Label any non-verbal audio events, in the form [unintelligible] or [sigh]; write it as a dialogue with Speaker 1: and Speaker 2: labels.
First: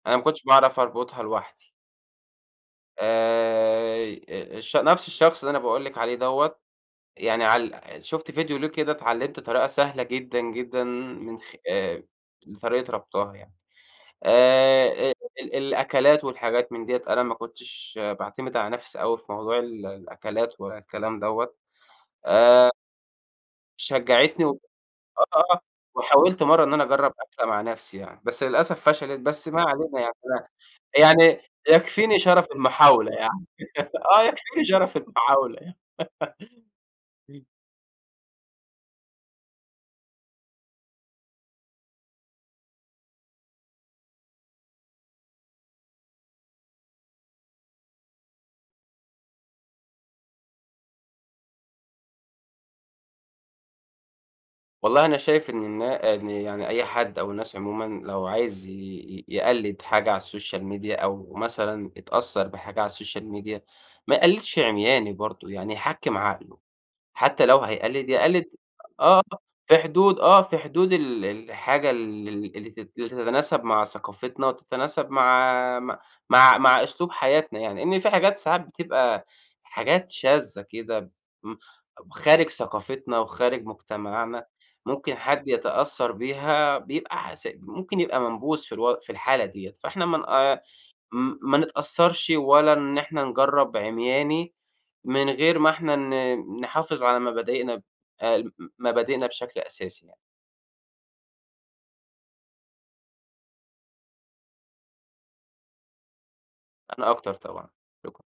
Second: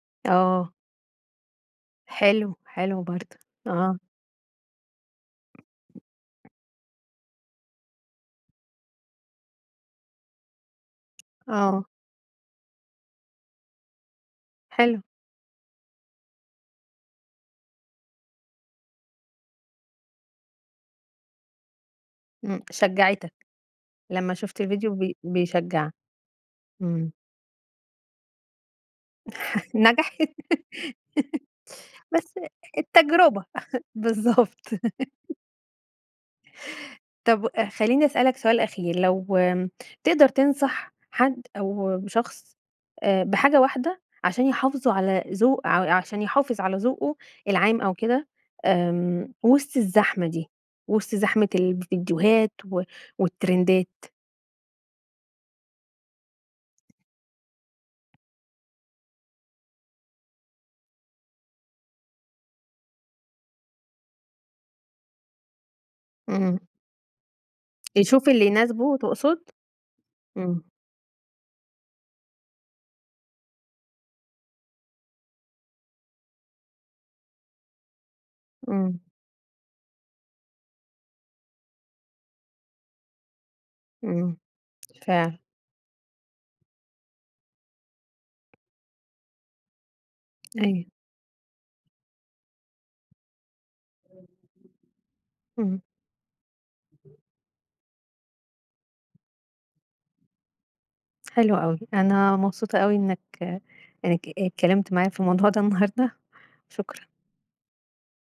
Speaker 1: أنا ما كنتش
Speaker 2: آه.
Speaker 1: باعرف أربطها لوحدي.
Speaker 2: حلو، حلو برضه،
Speaker 1: آآ،
Speaker 2: آه.
Speaker 1: آآ، الش نفس الشخص اللي أنا باقول لِك عليه دوَّة يعني عال شُفت فيديو ليه كده اتعلِّمت طريقة سهلة جدًا، جدًا من خ
Speaker 2: آه.
Speaker 1: آآ، طريقة ربطها يعني،
Speaker 2: حلو.
Speaker 1: آآ، ال الأكلات والحاجات من ديَّة أنا ما كنتش باعتمد على نفسي أوي في موضوع ال الأكلات ولا الكلام دوَّة
Speaker 2: إمم،
Speaker 1: آآ
Speaker 2: شجّعتك، لمّا
Speaker 1: شجّعتني و
Speaker 2: شُفت الفيديو ب
Speaker 1: آه،
Speaker 2: بيشجّع،
Speaker 1: وحاولت مرّة إن أنا
Speaker 2: إمم.
Speaker 1: أجرّب أكلة مع نفسي يعني، بس للأسف فشلت بس ما
Speaker 2: [laughs]
Speaker 1: علينا
Speaker 2: نجحت،
Speaker 1: [unintelligible] يعني يكفيني
Speaker 2: بس
Speaker 1: شرف المحاولة يعني،
Speaker 2: التجربة،
Speaker 1: [laughs] آه، يكفيني
Speaker 2: بالضبط.
Speaker 1: شرف المحاولة يعني. [laughs]
Speaker 2: طَب خليني أسألك سؤال أخير، لو تقدر تنصح حد أو شخص بحاجة واحدة، عشان يحافظوا على ذو ع عشان يحافظ على ذوقه العام أو كده، آمم، وسط الزحمة دي، وسط زحمة الفيديوهات و والترندات؟
Speaker 1: والله أنا شايف إن النا إن يعني أي حد أو الناس عمومًا، لو عايز ي ي يقلّد حاجة على السوشيال ميديا أو مثلًا اتأثّر بحاجة على السوشيال ميديا ما يقلِّدش عمياني برضه، يعني يحكِّم عقله،
Speaker 2: إمم.
Speaker 1: حتى لو هيقلِّد
Speaker 2: يشوف
Speaker 1: يقلِّد
Speaker 2: اللي يناسبه
Speaker 1: آه
Speaker 2: تقصد؟
Speaker 1: في حدود، آه في
Speaker 2: إمم.
Speaker 1: حدود ال الحاجة ال ال اللي تت تتناسب مع ثقافتنا، وتتناسب مع مع مع مع أسلوب حياتنا يعني، لإن في حاجات ساعات
Speaker 2: إمم.
Speaker 1: بتبقى حاجات شاذة كده، م خارج ثقافتنا وخارج
Speaker 2: إمم،
Speaker 1: مجتمعنا، ممكن
Speaker 2: فعلًا.
Speaker 1: حد يتأثّر بيها بيبقى ح ممكن يبقى منبوذ في الو في الحالة ديَّة فإحنا ما
Speaker 2: أيوه.
Speaker 1: ن ما نتأثّرش ولا إن إحنا نجرّب عمياني، من غير ما
Speaker 2: إمم.
Speaker 1: إحنا ن نحافظ على مبادئنا، ال مبادئنا بشكل أساسي يعني.
Speaker 2: حلو أوي، أنا مبسوطة أوي إنك إنك ات اتكلِّمت معايا في الموضوع ده النهارده، شكرًا.
Speaker 1: أنا أكتر طبعًا، شكرًا.